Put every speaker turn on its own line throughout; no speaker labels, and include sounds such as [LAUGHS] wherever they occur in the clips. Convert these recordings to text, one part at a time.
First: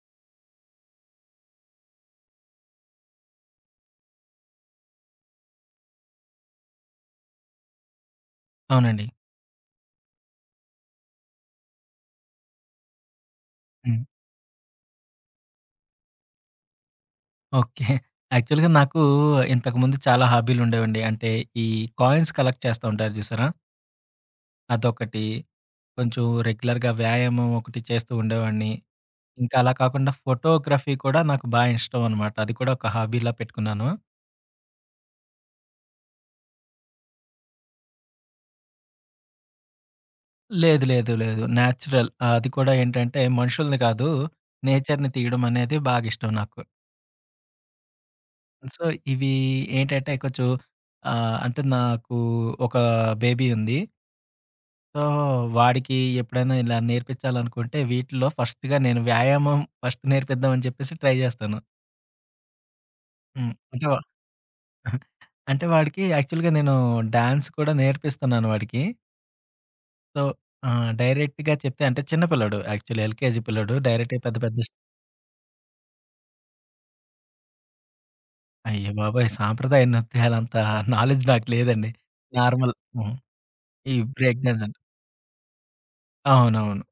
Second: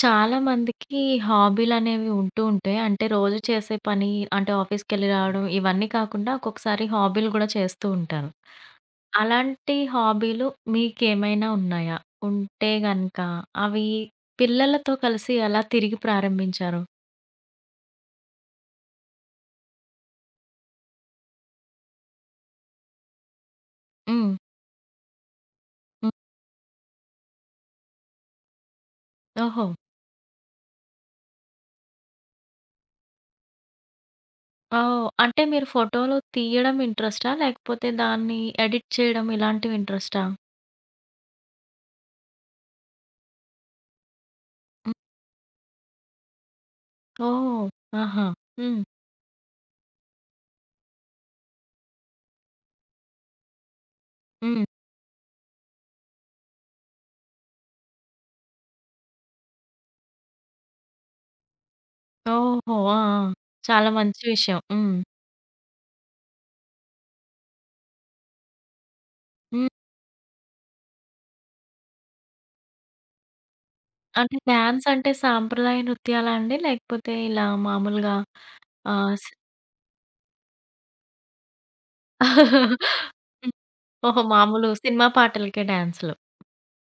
చాలా మందికి హాబీలనేవి ఉంటూ ఉంటాయి. అంటే రోజు చేసే పని అంటే ఆఫీస్‌కెళ్ళి రావడం ఇవన్నీ కాకుండా ఒక్కొక్కసారి హాబీలు గూడా చేస్తూ ఉంటారు.
అవునండి.
అలాంటి హాబీలు మీకేమైనా ఉన్నాయా? ఉంటే గనక అవి
హ్మ్.
పిల్లలతో కలిసి ఎలా తిరిగి ప్రారంభించారు?
ఓకే. యాక్చువల్‌గా నాకు ఇంతకుముందు చాలా హాబీలుండేవండి. అంటే ఈ కాయిన్స్ కలెక్ట్ చేస్తా ఉంటారు చూసారా?
హ్మ్.
అదొకటి.
హ్మ్.
కొంచెం రెగ్యులర్‌గా వ్యాయామం ఒకటి చేస్తూ ఉండేవాడిని. ఇంకా
ఓహో!
అలా కాకుండా ఫోటోగ్రఫీ కూడా నాకు బా ఇష్టం అనమాట. అది కూడా ఒక హాబీలా పెట్టుకున్నాను.
ఓహ్! అంటే మీరు ఫోటోలు తీయడం ఇంట్రెస్టా? లేకపోతే దాన్ని ఎడిట్ చేయడం ఇలాంటివి ఇంట్రెస్టా?
లేదు, లేదు, లేదు. నేచురల్. అది కూడా ఏంటంటే మనుషుల్ని కాదు,
హ్మ్.
నేచర్‌ని తీయడం అనేది బాగా ఇష్టం నాకు.
ఓహ్! ఆహా! హ్మ్.
సో, ఇవి ఏంటంటే కొంచెం అంటే నాకు ఒక బేబీ ఉంది.
హ్మ్.
సో, వాడికి ఎప్పుడైనా ఇలా నేర్పించాలనుకుంటే, వీటిలో ఫస్ట్‌గా నేను వ్యాయామం ఫస్ట్ నేర్పిద్దాం అని చెప్పేసి ట్రై జేస్తాను.
ఓహో! ఆ! ఆ!
హ్మ్. అంటే
చాలా
వా
మంచి విషయం. హ్మ్.
[LAUGHS] అంటే వాడికి యాక్చువల్‌గా నేను డాన్స్ కూడా నేర్పిస్తున్నాను వాడికి.
హ్మ్.
సో, డైరెక్ట్‌గా చెప్తే అంటే చిన్న పిల్లోడు యాక్చువల్లీ ఎల్‌కేజీ పిల్లోడు. డైరెక్ట్‌గా పెద్ద
అంటే
పెద్ద స్
డాన్స్ అంటే సాంప్రదాయ నృత్యాలా అండి? లేకపోతే ఇలా మామూలుగా
అయ్య
ఆహ్,
బాబోయ్!
స్
సాంప్రదాయ నృత్యాలంత [LAUGHS] నాలెడ్జ్ నాకు లేదండి.
[LAUGHS]
నార్మల్.
హ్మ్.
హ్మ్. ఈ
ఓహో!
బ్రేక్ డాన్స్
మామూలు
అంటే
సినిమా పాటలకే డాన్స్‌లు.
అవునవును.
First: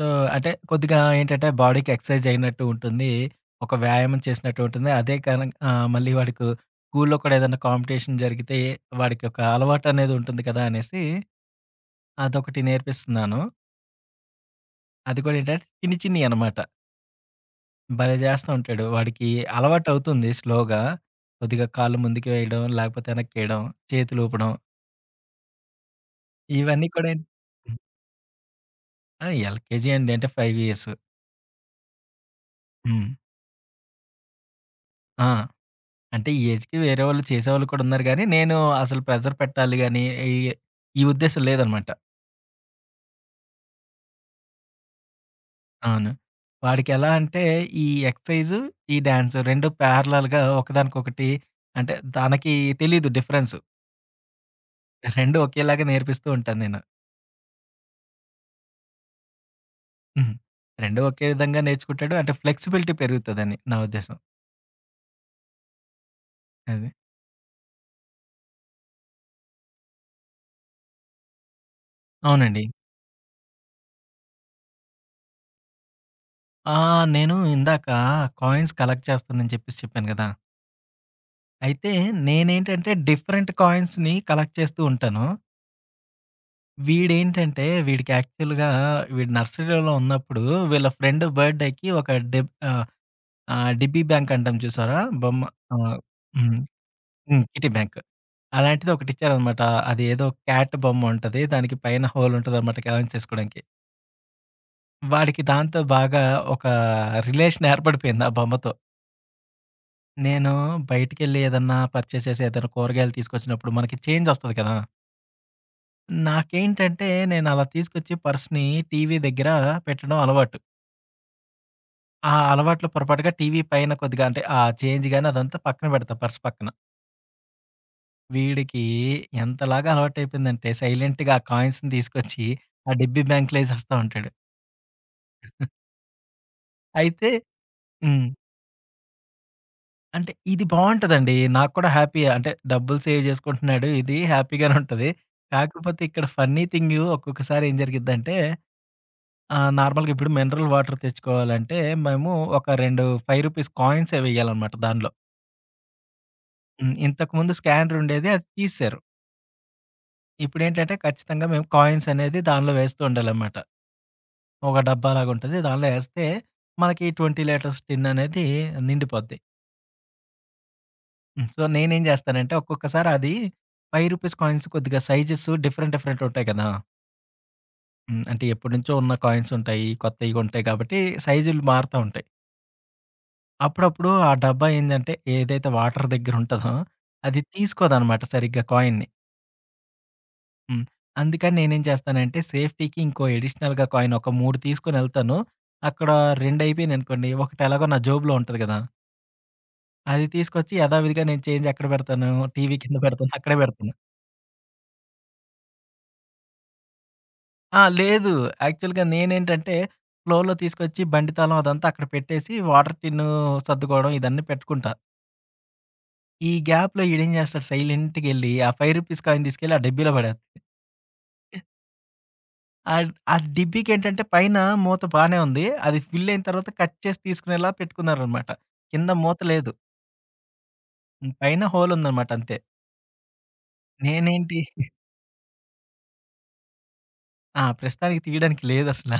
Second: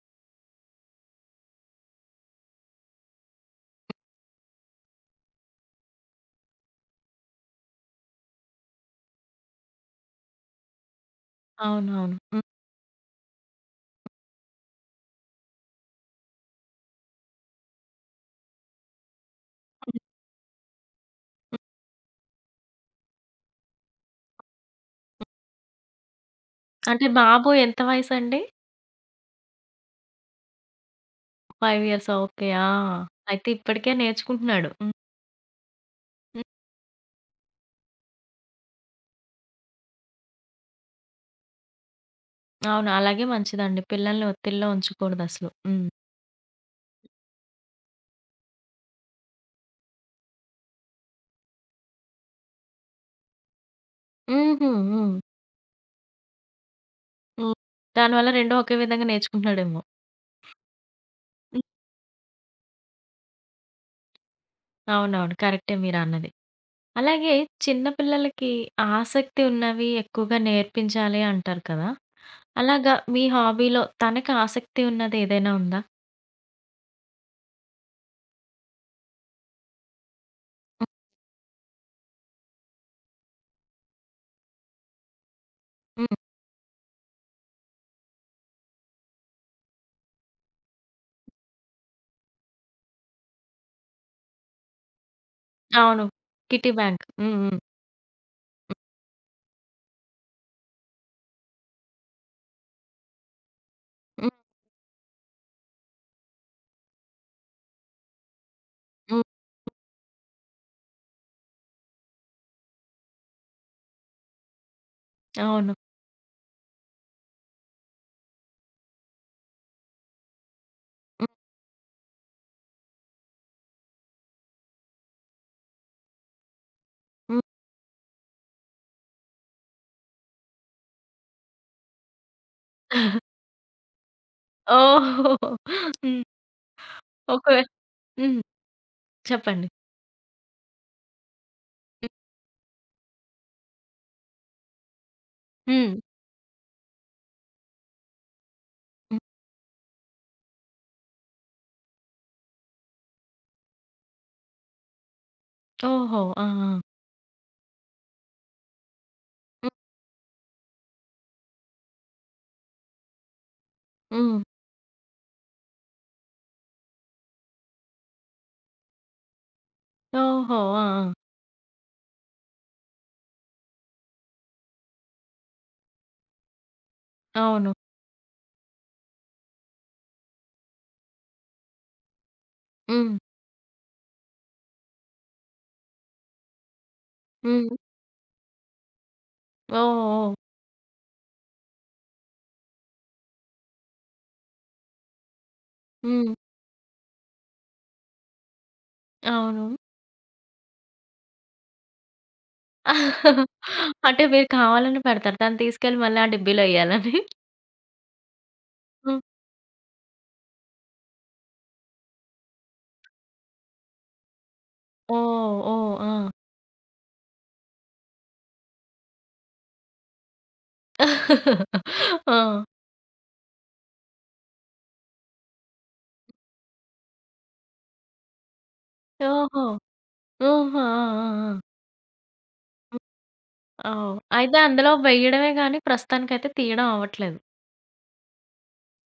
సో, అంటే కొద్దిగా ఏంటంటే బాడీకి ఎక్సర్సైజ్ అయినట్టు ఉంటుంది. ఒక వ్యాయామం చేసినట్టు ఉంటుంది. అదే కాని, మళ్ళీ వాడికి స్కూల్‌లో కూడా ఏదైనా కాంపిటీషన్ జరిగితే వాడికి ఒక అలవాటనేది ఉంటుంది కదా అనేసి
అవునవును. హ్మ్.
అదొకటి నేర్పిస్తున్నాను. అది కూడా ఏంటంటే చిన్ని చిన్నయి అనమాట. భలే చేస్తా ఉంటాడు. వాడికి అలవాటవుతుంది స్లోగా. కొద్దిగా కాళ్ళు ముందుకు వేయడం, లేకపోతే వెనక్కేయడం, చేతులూపడం ఇవన్నీ
అంటే
కూడా ఏంటి.
బాబు ఎంత వయసండి?
ఆ, ఎల్‌కేజీ అండి. అంటే 5 ఇయర్స్.
5 ఇయర్సా? ఓకే. ఆ!
హ్మ్.
అయితే ఇప్పటికే నేర్చుకుంటున్నాడు. హ్మ్.
ఆ, అంటే ఈ
హ్మ్.
ఏజ్‌కి వేరే వాళ్ళు చేసేవాళ్ళు కూడా ఉన్నారు గానీ, నేను అసలు ప్రెషర్ పెట్టాలి గానీ, ఈ ఈ ఉద్దేశ్యం లేదనమాట.
అవును. అలాగే మంచిదండి. పిల్లల్ని ఒత్తిడిలో ఉంచకూడదసలు. హ్మ్.
అవును. వాడికెలా అంటే ఈ ఎక్సర్‌సైజు, ఈ డాన్స్ 2 ప్యారలల్‌గా ఒకదానికొకటి అంటే తనకి తెలీదు డిఫరెన్స్.
హుహు. హ్మ్.
2 ఒకేలాగా నేర్పిస్తూ ఉంటాను నేను.
హ్మ్. దానివల్ల 2 ఒకే విధంగా నేర్చుకుంటున్నాడేమో.
హ్మ్. 2 ఒకే విధంగా
హ్మ్.
నేర్చుకుంటాడు. అంటే ఫ్లెక్సిబిలిటీ పెరుగుతదని నా ఉద్దేశ్యం.
అవునవును. కరెక్టే మీరన్నది.
అది.
అలాగే చిన్న పిల్లలకి ఆసక్తి ఉన్నవి ఎక్కువగా నేర్పించాలి అంటారు కదా!
అవునండి.
అలాగా మీ హాబీలో తనకి ఆసక్తి ఉన్నది ఏదైనా ఉందా?
ఆ, నేను ఇందాక కాయిన్స్ కలెక్ట్ చేస్తానని చెప్పేసి చెప్పాను గదా!
హ్మ్.
అయితే నేనేంటంటే డిఫరెంట్ కాయిన్స్‌ని కలెక్ట్ చేస్తూ ఉంటాను.
హ్మ్.
వీడేంటంటే వీడికి యాక్చువల్‌గా వీడు నర్సరీలో ఉన్నప్పుడు వీళ్ళ ఫ్రెండ్ బర్త్‌డేకి ఒక డిబ్బీ బ్యాంక్ అంటాం చూసారా? బొమ్మ. ఆహ్,
అవును.
హ్మ్.
Kitty bank. హ్మ్.
హ్మ్.
హ్మ్.
Kitty bank. అలాంటిది ఒకటిచ్చారనమాట. అది ఏదో క్యాట్ బొమ్మ ఉంటది. దానికి పైన హోల్ ఉంటదనమాట కలెక్ట్ చేసుకోవడానికి.
హ్మ్.
వాడికి దాంతో బాగా ఒక రిలేషన్ ఏర్పడిపోయింది ఆ బొమ్మతో.
హ్మ్.
నేను బయటికెళ్ళి ఏదన్నా పర్చేస్ చేసి ఏదైనా కూరగాయలు తీసుకొచ్చినప్పుడు మనకి చేంజ్ ఒస్తది కదా!
అవును.
నాకేంటంటే నేను అలా తీసుకొచ్చి పర్స్‌ని టీవీ దగ్గర పెట్టడం అలవాటు.
హ్మ్.
ఆ, అలవాట్లో పొరపాటుగా టీవీ పైన కొద్దిగా అంటే ఆ చేంజ్ గాని అదంతా పక్కన పెడతా పర్స్ పక్కన.
హ్మ్.
వీడికి ఎంతలాగా అలవాటయిపోయిందంటే సైలెంట్‌గా ఆ కాయిన్స్‌ని తీసుకొచ్చి ఆ డిబ్బీ
[LAUGHS]
బ్యాంక్‌లో ఎసేస్తా ఉంటాడు.
ఓహో! హ్మ్.
అయితే
ఒకవే
హ్మ్.
హ్మ్. చెప్పండి.
అంటే ఇది బావుంటదండి. నాకు కూడా హ్యాపీయే. అంటే డబ్బులు సేవ్ చేసుకుంటున్నాడు. ఇది హ్యాపీగానే ఉంటది.
హ్మ్.
కాకపోతే ఇక్కడ ఫన్నీ థింగు ఒక్కొక్కసారి ఏం జరిగిద్దంటే
హ్మ్.
నార్మల్‌గా ఇప్పుడు మినరల్ వాటర్ తెచ్చుకోవాలంటే మేము ఒక 2 రూ. 5 కాయిన్సే వేయాలనమాట దానిలో.
ఓహో! ఆ! ఆ!
హ్మ్. ఇంతకుముందు స్కానర్ ఉండేది, అది తీసేశారు.
హ్మ్.
ఇప్పుడేంటంటే ఖచ్చితంగా మేము కాయిన్స్ అనేది దానిలో వేస్తూ ఉండాలన్నమాట.
హ్మ్.
ఒక డబ్బాలాగా ఉంటది. దానిలో ఏస్తే మనకి 20 లీటర్స్ టిన్ అనేది నిండిపోద్ది.
ఓహో! ఆ! ఆ!
హ్మ్. సో, నేనేం జేస్తానంటే ఒక్కొక్కసారి అది రూ. 5 కాయిన్స్ కొద్దిగా సైజెస్ డిఫరెంట్ డిఫరెంట్ ఉంటాయి కదా!
అవును.
హ్మ్. అంటే ఎప్పటినుంచో ఉన్న కాయిన్స్ ఉంటాయి. కొత్తయి ఉంటాయి కాబట్టి సైజులు మారుతా ఉంటాయి.
హ్మ్.
అప్పుడప్పుడు ఆ డబ్బా ఏందంటే ఏదైతే వాటర్ దగ్గర ఉంటదో అది
హ్మ్.
తీసుకోదనమాట సరిగ్గా కాయిన్‌ని.
ఓహ్! ఓహ్!
హ్మ్. అందుకని నేనేం చేస్తానంటే సేఫ్టీకి ఇంకో అడిషనల్‌గా కాయిన్ ఒక 3 తీసుకొనెళ్తాను. అక్కడ
హ్మ్.
2 అయిపోయినయనుకోండి, ఒకటి ఎలాగో నా జోబులో ఉంటది గదా!
అవును.
అది తీసుకొచ్చి యథావిధిగా నేను చేంజ్ ఎక్కడ పెడతాను, టీవీ కింద పెడతాను, అక్కడే పెడతాను.
అంటే మీరు కావాలని పెడతారు. దాన్ని తీసుకెళ్ళి మళ్ళీ ఆ డిబ్బీలో ఎయ్యాలని?
ఆ, లేదు. యాక్చువల్‌గా
హ్మ్.
నేనేంటంటే ఫ్లోర్‌లో తీసుకొచ్చి బండి తాళం అదంతా అక్కడ పెట్టేసి వాటర్ టిన్ను సర్దుకోవడం ఇదన్నీ పెట్టుకుంటా.
ఓహ్! ఓహ్! ఆ!
ఈ గ్యాప్‌లో ఈడేం చేస్తాడు సైలెంట్‌గెళ్లి ఆ రూ. 5 కాయిన్ తీసుకెళ్ళి ఆ డబ్బీలో పడేస్తాడు.
ఆ!
ఆ డిబ్బీకేంటంటే పైన మూత బానే ఉంది. అది ఫిల్ అయిన తర్వాత కట్ చేసి తీసుకునేలా పెట్టుకున్నారనమాట. కింద మూత
ఓహో!
లేదు.
ఆహా! ఆ!
హ్మ్.
ఆ! ఆ!
పైన హోల్ ఉందనమాట అంతే.
హ్మ్. ఓహ్! అయితే
నేనేంటి.
అందులో వెయ్యడమే గానీ ప్రస్తుతానికైతే తీయడం అవ్వట్లేదు.
ఆ, ప్రస్తుతానికి తీయడానికి లేదసల.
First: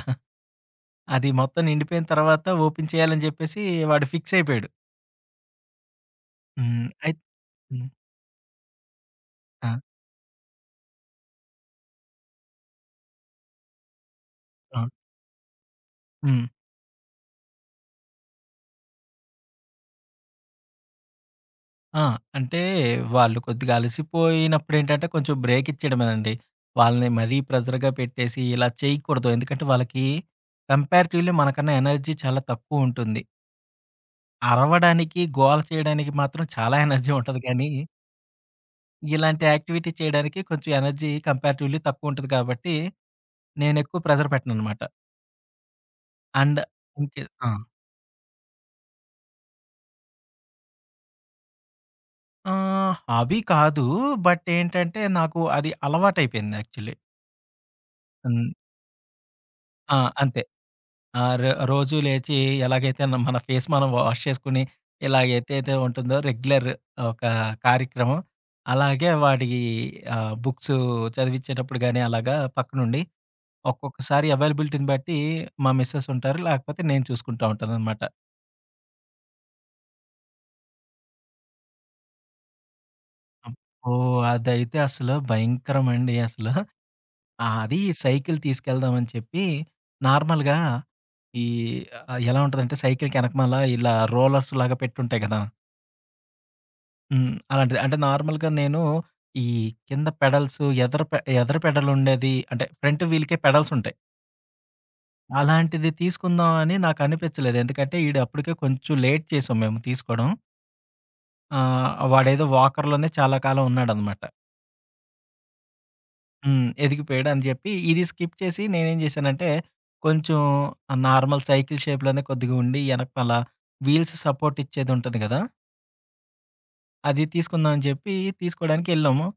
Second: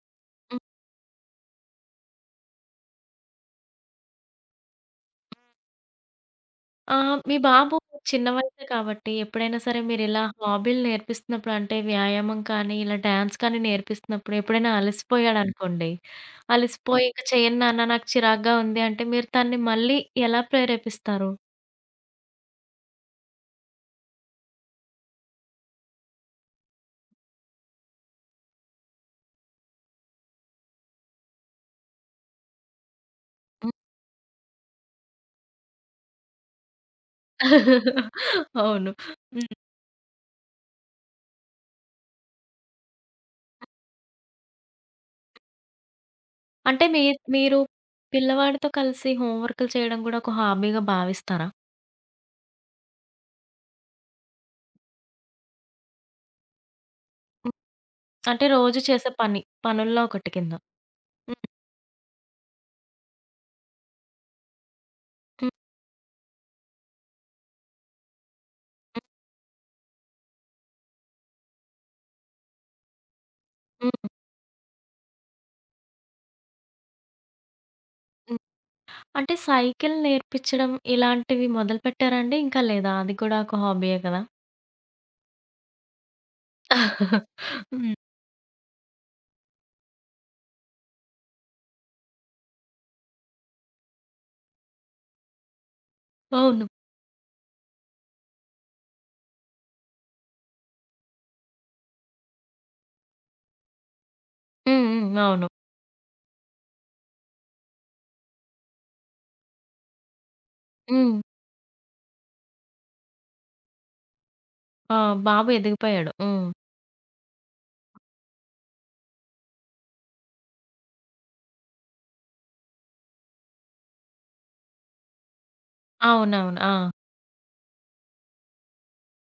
హ్మ్.
అది మొత్తం నిండిపోయిన తర్వాత ఓపెన్ చేయాలని చెప్పేసి వాడు ఫిక్స్ అయిపోయాడు. హ్మ్.
ఆహ్, మీ బాబు
హ్మ్.
చిన్న వయసే కాబట్టి ఎప్పుడైనా
ఆ.
సరే మీరిలా హాబీలు నేర్పిస్తున్నప్పుడు అంటే వ్యాయామం కానీ, ఇలా డాన్స్ కానీ నేర్పిస్తున్నప్పుడు ఎప్పుడైనా
అవును.
అలసిపోయాడనుకోండి,
హ్మ్.
అలసిపోయి "ఇంక చేయను నాన్న నాకు చిరాగ్గా ఉంది" అంటే మీరు తనని మళ్ళీ ఎలా ప్రేరేపిస్తారు?
ఆ, అంటే వాళ్ళు కొద్దిగా అలసిపోయినప్పుడేంటంటే కొంచెం బ్రేక్ ఇచ్చేయడమేనండి. వాళ్ళని మరీ ప్రెజర్‌గా పెట్టేసి ఇలా చేయకూడదు. ఎందుకంటే వాళ్ళకి కంపారిటివ్‌లీ మనకన్నా ఎనర్జీ చాలా తక్కువ ఉంటుంది.
[LAUGHS]
అరవడానికి, గోల చేయడానికి మాత్రం చాలా ఎనర్జీ ఉంటది కానీ,
హ్మ్. అవును.
ఇలాంటి
హ్మ్.
యాక్టివిటీ చేయడానికి కొంచెం ఎనర్జీ కంపారిటివ్‌లీ తక్కువుంటది కాబట్టి, నేనెక్కువ ప్రెషర్ పెట్టననమాట. అండ్
అంటే మీ
ఇంకే. ఆ,
మీరు పిల్లవాడితో కలిసి హోమ్ వర్క్‌లు చేయడం గూడా ఒక హాబీగా భావిస్తారా?
హాబీ కాదు. బట్ ఏంటంటే, నాకు అది అలవాటయిపోయింది యాక్చువల్లీ.
హ్మ్. అంటే
హ్మ్.
రోజు చేసే పని.
ఆ,
పనుల్లో ఒకటి
అంతే.
కింద. హ్మ్.
రోజు లేచి ఎలాగైతే మన ఫేస్ మనం వాష్ చేసుకొని,
హ్మ్.
ఇలాగేదైతే ఉంటుందో రెగ్యులర్ ఒక కార్యక్రమం, అలాగే వాడి బుక్సు చదివిచ్చేటప్పుడు గానీ అలాగా పక్కనుండి
హ్మ్.
ఒక్కొక్కసారి అవైలబిలిటీని బట్టి మా మిసెస్ ఉంటారు. లేకపోతే నేను చూసుకుంటా ఉంటాననమాట.
హ్మ్. అంటే సైకిల్ నేర్పించడం ఇలాంటివి మొదలుపెట్టారా అండి? ఇంకా లేదా? అది కూడా ఒక
అబ్బో!
హాబీయే కదా!
అదైతే అసలు భయంకరమండి అసలు. అది
హ్మ్.
సైకిల్ తీసుకెళ్దామని చెప్పి నార్మల్‌గా ఈ ఎలా ఉంటదంటే సైకిల్‌కి ఎనకమాల ఇలా రోలర్స్ లాగా పెట్టుంటాయి కదా!
అవును.
హ్మ్. అలాంటిది. అంటే నార్మల్‌గా నేను ఈ కింద పెడల్స్ ఎదర పెడల్ ఉండేది అంటే ఫ్రంట్ వీల్‌కే పెడల్స్ ఉంటాయి.
హ్మ్. హ్మ్. అవును.
అలాంటిది తీసుకుందాం అని నాకు అనిపించలేదు. ఎందుకంటే ఈడు అప్పటికే కొంచెం లేట్ చేసాం మేము తీసుకోవడం.
హ్మ్.
ఆ, వాడేదో వాకర్‌లోనే చాలా కాలం ఉన్నాడనమాట.
ఆ! బాబు ఎదిగిపోయాడు. హ్మ్.
హ్మ్. ఎదిగిపోయాడు అని చెప్పి ఇది స్కిప్ చేసి నేనేం చేశానంటే, కొంచెం నార్మల్ సైకిల్ షేప్‌లోనే కొద్దిగా ఉండి ఎనకమాల వీల్స్ సపోర్ట్ ఇచ్చేది ఉంటది కదా!
అవునవును. ఆ!
అది తీసుకుందాం అని చెప్పి తీసుకోవడానికి వెళ్ళాము.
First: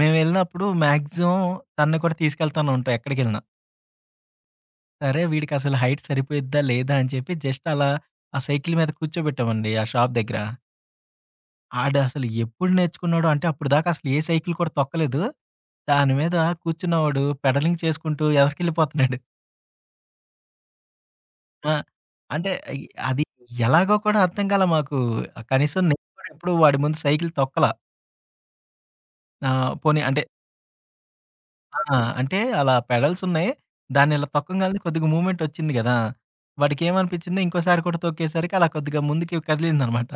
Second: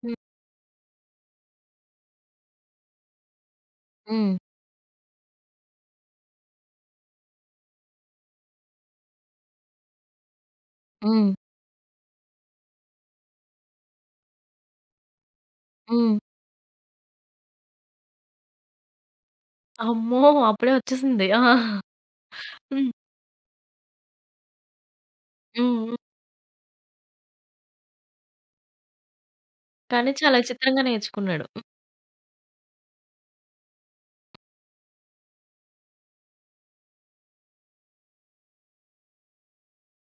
మేము
హ్మ్.
వెళ్ళినప్పుడు మాక్సిమం తనని కూడా తీసుకెళ్తానే ఉంటాం ఎక్కడికెళ్ళినా.
హ్మ్.
సరే వీడికసలు హైట్ సరిపోయిద్దా లేదా అని చెప్పి జస్ట్ అలా ఆ సైకిల్ మీద కూర్చోబెట్టామండి ఆ షాప్ దగ్గర.
హ్మ్.
ఆడసలు ఎప్పుడు నేర్చుకున్నాడో అంటే అప్పటిదాకా అసలు ఏ సైకిల్ కూడా తొక్కలేదు. దాని
హ్మ్.
మీద కూర్చున్నవాడు పెడలింగ్ చేసుకుంటూ ఎదరికెళ్ళిపోతున్నాడు.
అమ్మో! అప్పుడే వచ్చేసింది. ఆ!
ఆ, అంటే
హ్మ్.
అయి
హ్మ్.
అది ఎలాగో కూడా అర్థం కాలా మాకు. కనీసం
హ్మ్.
నేను కూడా ఎప్పుడు వాడి ముందు సైకిల్ తొక్కలా. పోనీ
కానీ
అంటే
చాలా విచిత్రంగా నేర్చుకున్నాడు.
ఆ, అంటే అలా పెడల్స్ ఉన్నాయి. దాన్ని ఇలా తొక్కంగాల్నే కొద్దిగా మూవ్‌మెంట్ వచ్చింది గదా! వాడికేమనిపించింది ఇంకోసారి కూడా తొక్కేసరికి అలా కొద్దిగా ముందుకి కదిలిందనమాట.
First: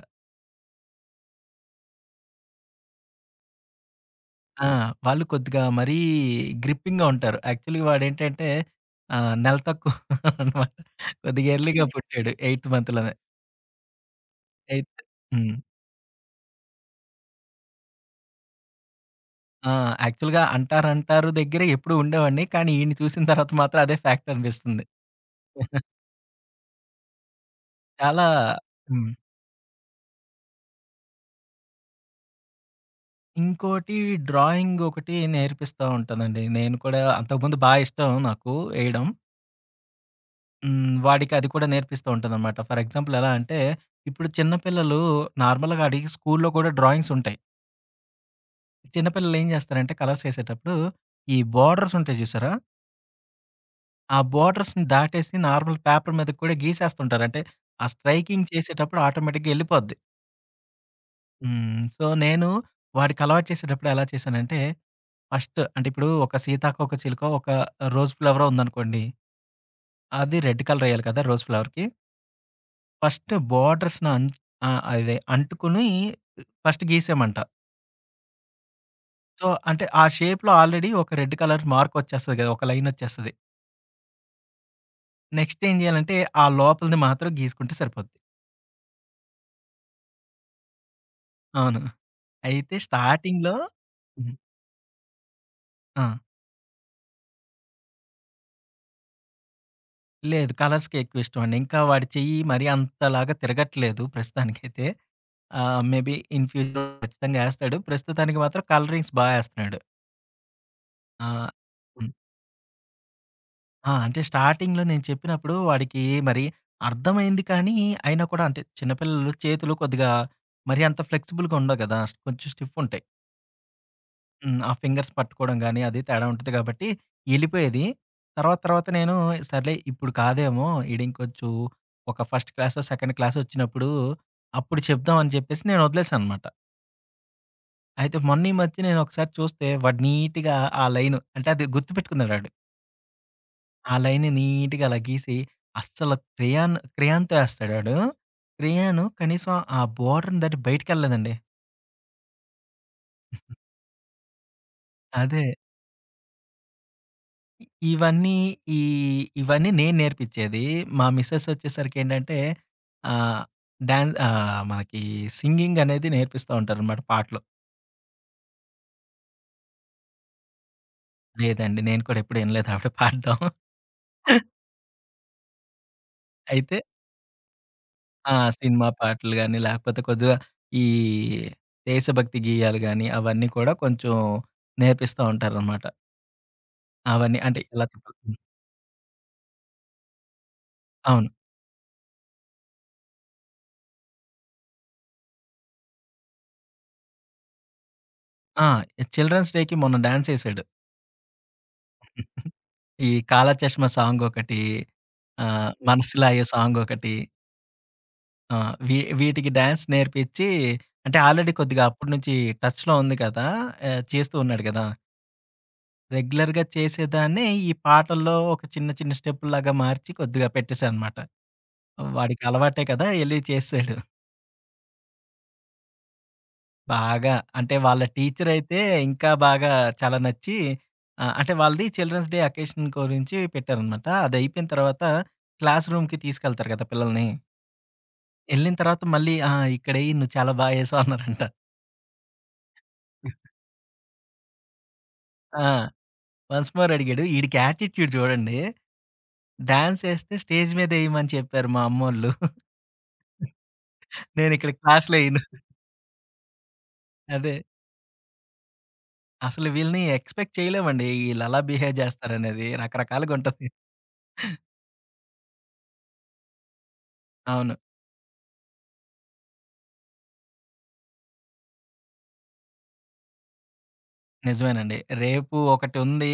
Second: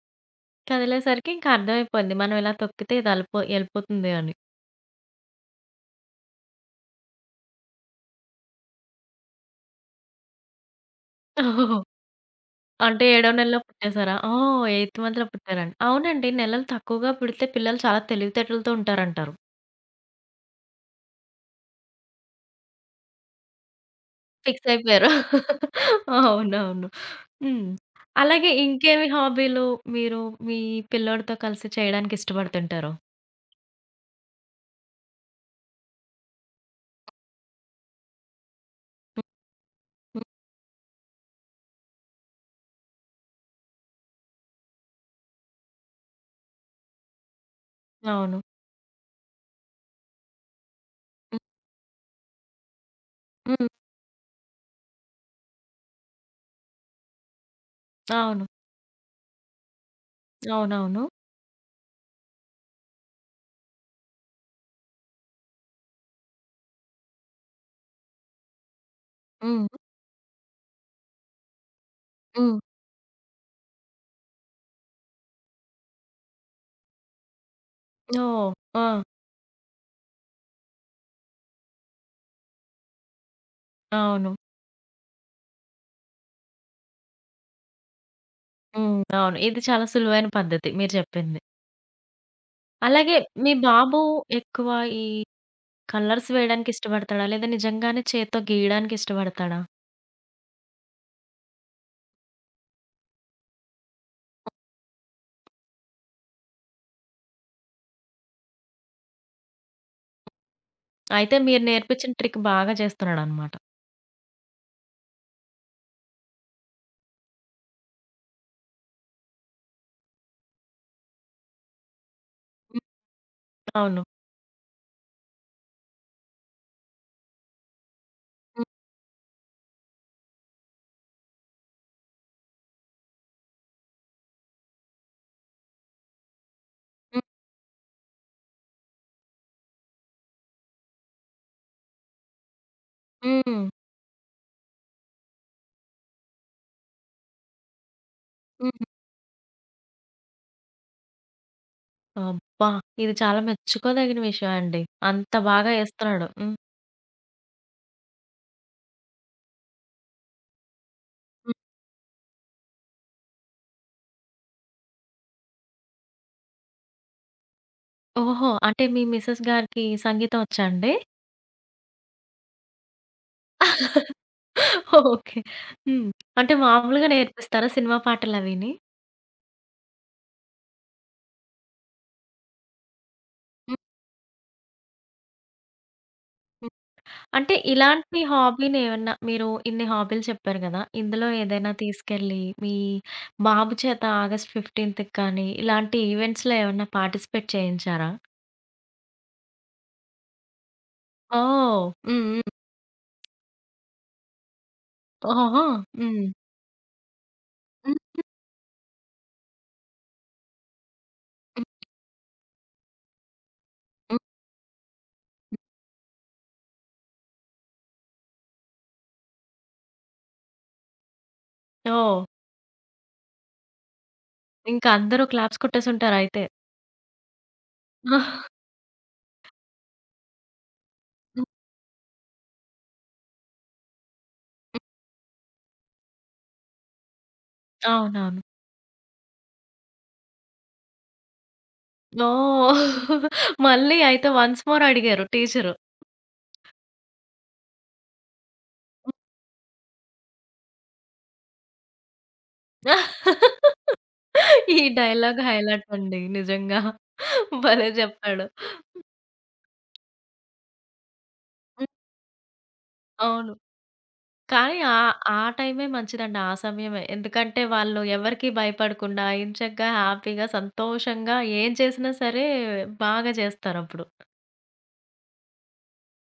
కదిలేసరికి ఇంకా అర్థమైపోయింది. మనం ఇలా తొక్కితే ఇది అలిపో ఎళ్ళిపోతుంది అని.
ఆ, వాళ్ళు కొద్దిగా మరీ గ్రిప్పింగ్‌గా ఉంటారు. యాక్చువల్‌గా వాడేంటంటే నెల తక్కువ [LAUGHS] అనమాట. కొద్దిగా
ఓహ్!
ఎర్లీగా [LAUGHS] పుట్టాడు. ఎయిత్
అంటే
మంత్‌లోనే.
ఏడో నెలలో పుట్టేసారా? ఓహ్!
ఎయిత్
ఎయిత్ మంత్‌లో
హ్మ్.
పుట్టారండి. అవునండి. నెలలు తక్కువగా పుడితే పిల్లలు చాలా తెలివితేటలతో ఉంటారంటారు.
ఆ, యాక్చువల్‌గా అంటారు దగ్గర ఎప్పుడూ ఉండేవాడిని. కానీ ఈడిని చూసిన తర్వాత మాత్రం అదే ఫ్యాక్ట్
ఫిక్స్
అనిపిస్తుంది.
అయిపోయారు. అవునవును. హ్మ్.
చాలా
అలాగే ఇంకేమి
హ్మ్.
హాబీలు మీరు మీ పిల్లోడితో కలిసి చేయడానికి ఇష్టపడుతుంటారు?
ఇంకోటి డ్రాయింగ్ ఒకటి నేర్పిస్తా ఉంటానండి. నేను కూడా అంతకుముందు బా ఇష్టం నాకు ఎయడం.
హ్మ్.
హ్మ్. వాడికి అది కూడా నేర్పిస్తూ ఉంటాననమాట. ఫర్ ఎగ్జాంపుల్ ఎలా అంటే, ఇప్పుడు చిన్న పిల్లలు నార్మల్‌గా ఆడికి స్కూల్‌లో కూడా డ్రాయింగ్స్ ఉంటాయి.
అవును.
చిన్న పిల్లలు ఏం చేస్తారంటే కలర్స్ ఏసేటప్పుడు, ఈ
హ్మ్.
బోర్డర్స్ ఉంటాయి చూసారా?
హ్మ్.
ఆ బోర్డర్స్‌ని దాటేసి నార్మల్ పేపర్ మీదకి కూడా గీసేస్తుంటారు. అంటే ఆ
అవును.
స్ట్రైకింగ్ చేసేటప్పుడు ఆటోమేటిక్‌గా ఎళ్ళిపోద్ది.
అవునవును.
హ్మ్. సో, నేను వాడికి అలవాటు చేసేటప్పుడు ఎలా చేశానంటే, ఫస్ట్ అంటే ఇప్పుడు ఒక సీతాకోకచిలుకో, ఒక రోజ్ ఫ్లవరో ఉందనుకోండి.
హ్మ్.
అది రెడ్ కలర్ ఎయాలి కదా! రోజ్ ఫ్లవర్‌కి.
హ్మ్.
ఫస్ట్ బోర్డర్స్‌ని అన్ ఆ, అదే అంటుకుని ఫస్ట్ గీసామంట.
ఓహ్! ఆ!
సో, అంటే ఆ షేప్‌లో ఆల్రెడీ ఒక రెడ్ కలర్ మార్కొచ్చేస్తది కదా! ఒక లైనొచ్చేస్తది.
అవును.
నెక్స్ట్ ఏం చేయాలంటే ఆ లోపలిది మాత్రం గీసుకుంటే సరిపోద్ది.
హ్మ్. అవును. ఇది చాలా సులువైన పద్ధతి మీరు చెప్పింది.
అవును. అయితే
అలాగే మీ
స్టార్టింగ్‌లో
బాబు
హ్మ్.
ఎక్కువ ఈ
ఆ,
కలర్స్ వేయడానికి ఇష్టపడతాడా? లేదా నిజంగానే చేత్తో గీయడానికి ఇష్టపడతాడా?
లేదు, కలర్స్‌కే ఎక్కువ ఇష్టం అండి. ఇంకా వాడి చెయ్యి మరీ అంతలాగా తిరగట్లేదు ప్రస్తుతానికైతే. మేబీ ఇన్ ఫ్యూచర్‌లో ఖచ్చితంగా ఏస్తాడు. ప్రస్తుతానికి మాత్రం కలరింగ్స్ బా ఏస్తన్నాడు. ఆ.
అయితే మీరు నేర్పించిన ట్రిక్ బాగా చేస్తున్నాడనమాట.
ఆ, అంటే స్టార్టింగ్‌లో నేను చెప్పినప్పుడు వాడికి మరి అర్థమైంది కానీ, అయినా కూడా అంటే చిన్నపిల్లలు చేతులు కొద్దిగా మరి అంత ఫ్లెక్సిబుల్‌గా ఉండవు కదా! కొంచెం స్టిఫ్
హ్మ్.
ఉంటాయి.
అవును.
హ్మ్. ఆ ఫింగర్స్ పట్టుకోవడం గాని అది తేడా ఉంటది కాబట్టి ఎళ్ళిపోయేది. తర్వాత
హ్మ్.
తర్వాత నేను సర్లే ఇప్పుడు కాదేమో ఈడింకొంచెం ఒక ఫస్ట్ క్లాసో, సెకండ్ క్లాసో వచ్చినప్పుడు అప్పుడు చెప్దాం అని చెప్పేసి నేను వదిలేసాననమాట. అయితే మొన్న ఈ మధ్య నేను ఒకసారి చూస్తే వాడు నీట్‌గా ఆ లైను అంటే అది గుర్తుపెట్టుకున్నాడాడు.
హ్మ్. హ్మ్.
ఆ లైన్‌ని నీట్‌గా అలా గీసి, అస్సలు క్రేయాన్‌తో ఏస్తాడు ఆడు.
హ్మ్.
క్రేయాను కనీసం ఆ బోర్డర్‌ని దాటి బయటికెళ్ళలేదండి.
అబ్బా! ఇది చాలా మెచ్చుకోదగిన విషయం అండి. అంత
అదే.
బాగా ఏస్తున్నాడు. హ్మ్.
ఇ ఇవన్నీ ఈ ఇవన్నీ నేను నేర్పిచ్చేది. మా మిసెస్
హ్మ్.
వచ్చేసరికేంటంటే ఆహ్, మనకి సింగింగ్ అనేది నేర్పిస్తా ఉంటారనమాట పాటలు.
ఓహో! అంటే మీ మిసెస్ గారికి సంగీతం వచ్చా అండి?
లేదండి. నేను కూడా ఎప్పుడు ఇనలేదు ఆవిడ పాడడం.
ఓకే. హ్మ్. అంటే
అయితే
మామూలుగా నేర్పిస్తారా సినిమా
ఆ,
పాటలవిని?
సినిమా పాటలు గాని, లేకపోతే కొద్దిగా ఈ దేశభక్తి గేయాలు గాని, అవన్నీ కూడా
హ్మ్.
కొంచెం నేర్పిస్తా ఉంటారనమాట. అవన్నీ
అంటే
అంటే ఎలా తిప్పాలి.
ఇలాంటి
హ్మ్.
హాబీని ఏమన్నా మీరు ఇన్ని హాబీలు చెప్పారు కదా!
అవును.
ఇందులో ఏదైనా తీసుకెళ్ళి మీ బాబు చేత ఆగస్ట్ 15 కానీ, ఇలాంటి ఈవెంట్స్‌లో ఏమన్నా పార్టిసిపేట్ చేయించారా?
ఆ, చిల్డ్రన్స్ డేకి మొన్న డాన్సేసాడు.
ఓహ్! హ్మ్. హ్మ్.
ఈ 'కాలా చష్మా' సాంగొకటి,
ఓహో! హ్మ్.
'మనసులాయే' సాంగొకటి.
హ్మ్.
ఆ, వీటికి డాన్స్ నేర్పించి అంటే ఆల్రెడీ
హ్మ్.
కొద్దిగా అప్పటి నుంచి టచ్‌లో ఉంది కదా!
హ్మ్.
చేస్తూ ఉన్నాడు కదా! రెగ్యులర్‌గా చేసేదాన్నే ఈ పాటల్లో ఒక చిన్న చిన్న స్టెప్పుల్లాగా మార్చి కొద్దిగా పెట్టేసాననమాట.
ఓహ్!
వాడికి అలవాటే కదా! ఎళ్లి చేసేసాడు.
ఇంకా అందరూ క్లాప్స్ కొట్టేసుంటారయితే.
బాగా. అంటే వాళ్ళ
హ్మ్.
టీచరైతే ఇంకా బాగా చాలా నచ్చి, అంటే
[LAUGHS]
వాళ్ళది చిల్డ్రన్స్ డే అకేషన్ గురించి పెట్టారనమాట. అదయిపోయిన తర్వాత క్లాస్ రూమ్‌కి తీసుకెళ్తారు కదా! పిల్లల్ని.
అవునవును.
ఎళ్ళిన తర్వాత మళ్ళీ ఆ, ఇక్కడెయి నువ్వు చాలా బా ఏసావు అన్నారంట.
ఓహ్! మళ్ళీ అయితే వన్స్ మోర్ అడిగారు
ఆ,
టీచరు.
వన్స్ మోర్ అడిగాడు. ఈడికి యాటిట్యూడ్ చూడండి. డాన్స్ ఏస్తే స్టేజ్ మీద ఏయమని చెప్పారు మా అమ్మోళ్ళు. నేనిక్కడ
ఈ
క్లాస్‌లో
డైలాగ్
ఎయను.
హైలైట్ అండి నిజంగా.
అదే.
భలే చెప్పాడు.
అసలు వీళ్ళని ఎక్స్‌పెక్ట్ చేయలేమండి. ఈళ్ళు అలా
హ్మ్.
బిహేవ్ చేస్తారనేది
అవును.
రకరకాలుగుంటది.
కానీ ఆ టైమే మంచిదండి. ఆ సమయమే. ఎందుకంటే
అవును.
వాళ్ళు ఎవరికీ భయపడకుండా ఎంచక్కా హ్యాపీగా, సంతోషంగా ఏం చేసినా సరే బాగా చేస్తారప్పుడు.
నిజమేనండి. రేపు ఒకటుంది.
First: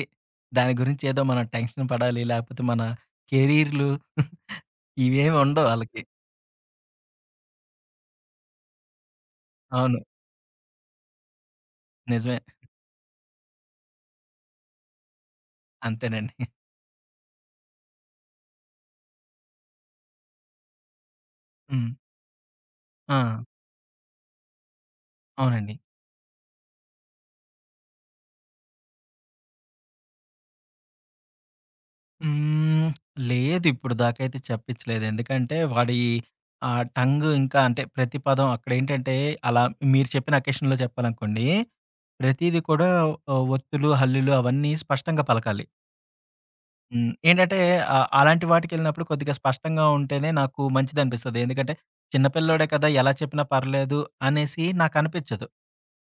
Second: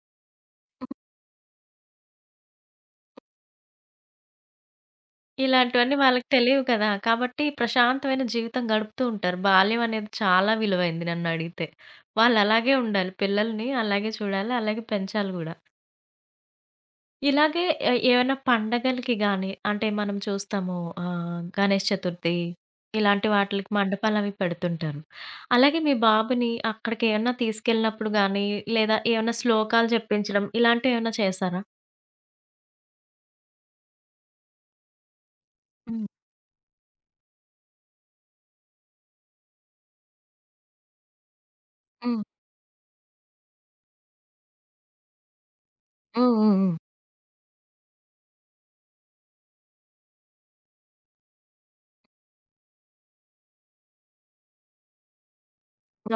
దాని గురించి ఏదో మనం టెన్షన్ పడాలి. లేకపోతే మన కెరీర్‌లు ఇవేమి ఉండవు
ఇలాంటివన్నీ
ఆళ్ళకి.
వాళ్ళకి తెలియవు కదా! కాబట్టి ప్రశాంతమైన జీవితం గడుపుతూ ఉంటారు. బాల్యం
అవును.
అనేది చాలా విలువైంది నన్నడిగితే.
నిజమే.
వాళ్ళలాగే ఉండాలి. పిల్లల్ని అలాగే చూడాలి. అలాగే పెంచాలి గూడా.
అంతేనండి.
ఇలాగే ఏవైనా పండగలకి గాని, అంటే మనం చూస్తాము గణేష్
హ్మ్.
చతుర్థి ఇలాంటి
ఆ.
వాటిలకి మండపాలవి పెడుతుంటారు.
అవునండి.
అలాగే మీ బాబుని అక్కడికేమన్నా తీసుకెళ్ళినప్పుడు గానీ, లేదా ఏమన్నా శ్లోకాలు చెప్పించడం ఇలాంటివేమన్నా చేశారా?
హ్మ్. లేదు, ఇప్పుడు దాకా అయితే చెప్పించలేదు. ఎందుకంటే వాడి
హ్మ్.
టంగ్ ఇంకా అంటే ప్రతి పదం అక్కడేంటంటే అలా మీరు చెప్పిన అకేషన్‌లో చెప్పాలనుకోండి.
హ్మ్.
ప్రతీది కూడా ఒత్తులు, హల్లులు అవన్నీ స్పష్టంగా పలకాలి.
హ్మ్. హ్మ్. హ్మ్.
హ్మ్. ఏంటంటే అలాంటి వాటికెళ్ళినప్పుడు కొద్దిగా స్పష్టంగా ఉంటేనే నాకు మంచిదనిపిస్తది. ఎందుకంటే చిన్న పిల్లోడే కదా! ఎలా చెప్పినా పర్లేదు అనేసి నాకనిపిచ్చదు.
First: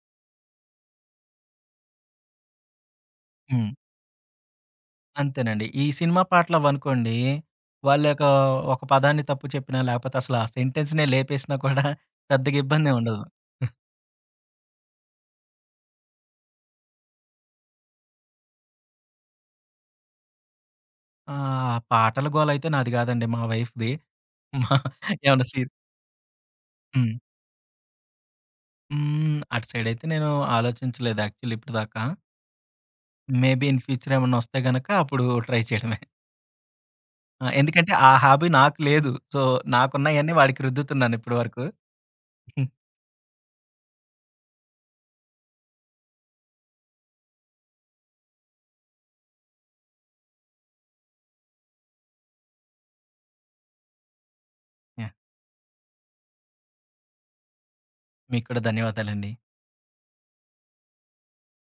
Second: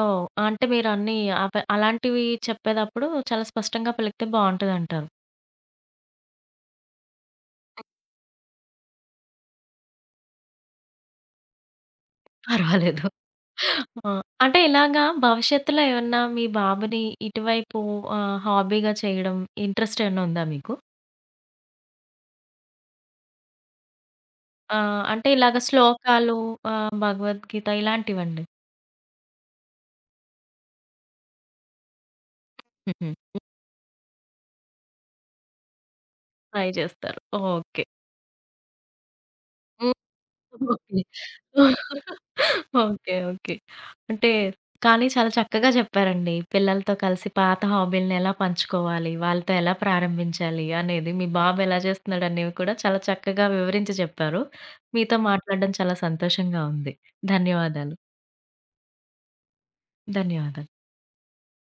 ఓహ్! అంటే మీరన్నీ అవ అలాంటివి చెప్పేదప్పుడు చాలా
హ్మ్.
స్పష్టంగా పలికితే బావుంటదంటారు.
అంతేనండి. ఈ సినిమా పాటలవనుకోండి వాళ్ళొక ఒక పదాన్ని తప్పు చెప్పినా లేకపోతే అసలు ఆ సెంటెన్స్‌నే లేపేసినా కూడా పెద్దగా
పర్వాలేదు.
ఇబ్బందేముండదు.
ఆ! అంటే ఇలాగా భవిష్యత్తులో ఏమన్నా మీ బాబుని ఇటువైపు హాబీగా చేయడం ఇంట్రెస్ట్ ఏమన్నా ఉందా మీకు?
పాటల గోలయితే నాది గాదండి మా వైఫ్‌ది. మా
ఆ! అంటే
ఏమన్నా
ఇలాగ
సీర్
శ్లోకాలు
హ్మ్.
భగవద్గీత ఇలాంటివండి.
హ్మ్. అటు సైడయితే నేను ఆలోచించలేదు యాక్చువల్లీ ఇప్పటిదాకా.
హుహు.
మేబీ ఇన్ ఫ్యూచర్ ఏమన్నా వస్తే గనక అప్పుడు ట్రై చేయడమే.
ట్రై జేస్తారు.
ఆ,
ఓకే.
ఎందుకంటే ఆ హాబీ నాకు లేదు. సో,
హ్మ్.
నాకున్నయన్నీ వాడికి
ఓకే.
రుద్దుతున్నాను ఇప్పటి వరకు. [LAUGHS]
ఓకే. ఓకే. అంటే కానీ చాలా చక్కగా చెప్పారండి. పిల్లలతో కలిసి పాత హాబీలని ఎలా పంచుకోవాలి, వాళ్ళతో ఎలా ప్రారంభించాలి అనేది, మీ బాబు ఎలా చేస్తున్నాడనేవి కూడా చాలా చక్కగా వివరించి చెప్పారు.
యాహ్!
మీతో మాట్లాడడం చాలా సంతోషంగా ఉంది. ధన్యవాదాలు.
మీకు కూడా ధన్యవాదాలండి.
ధన్యవాదాలు.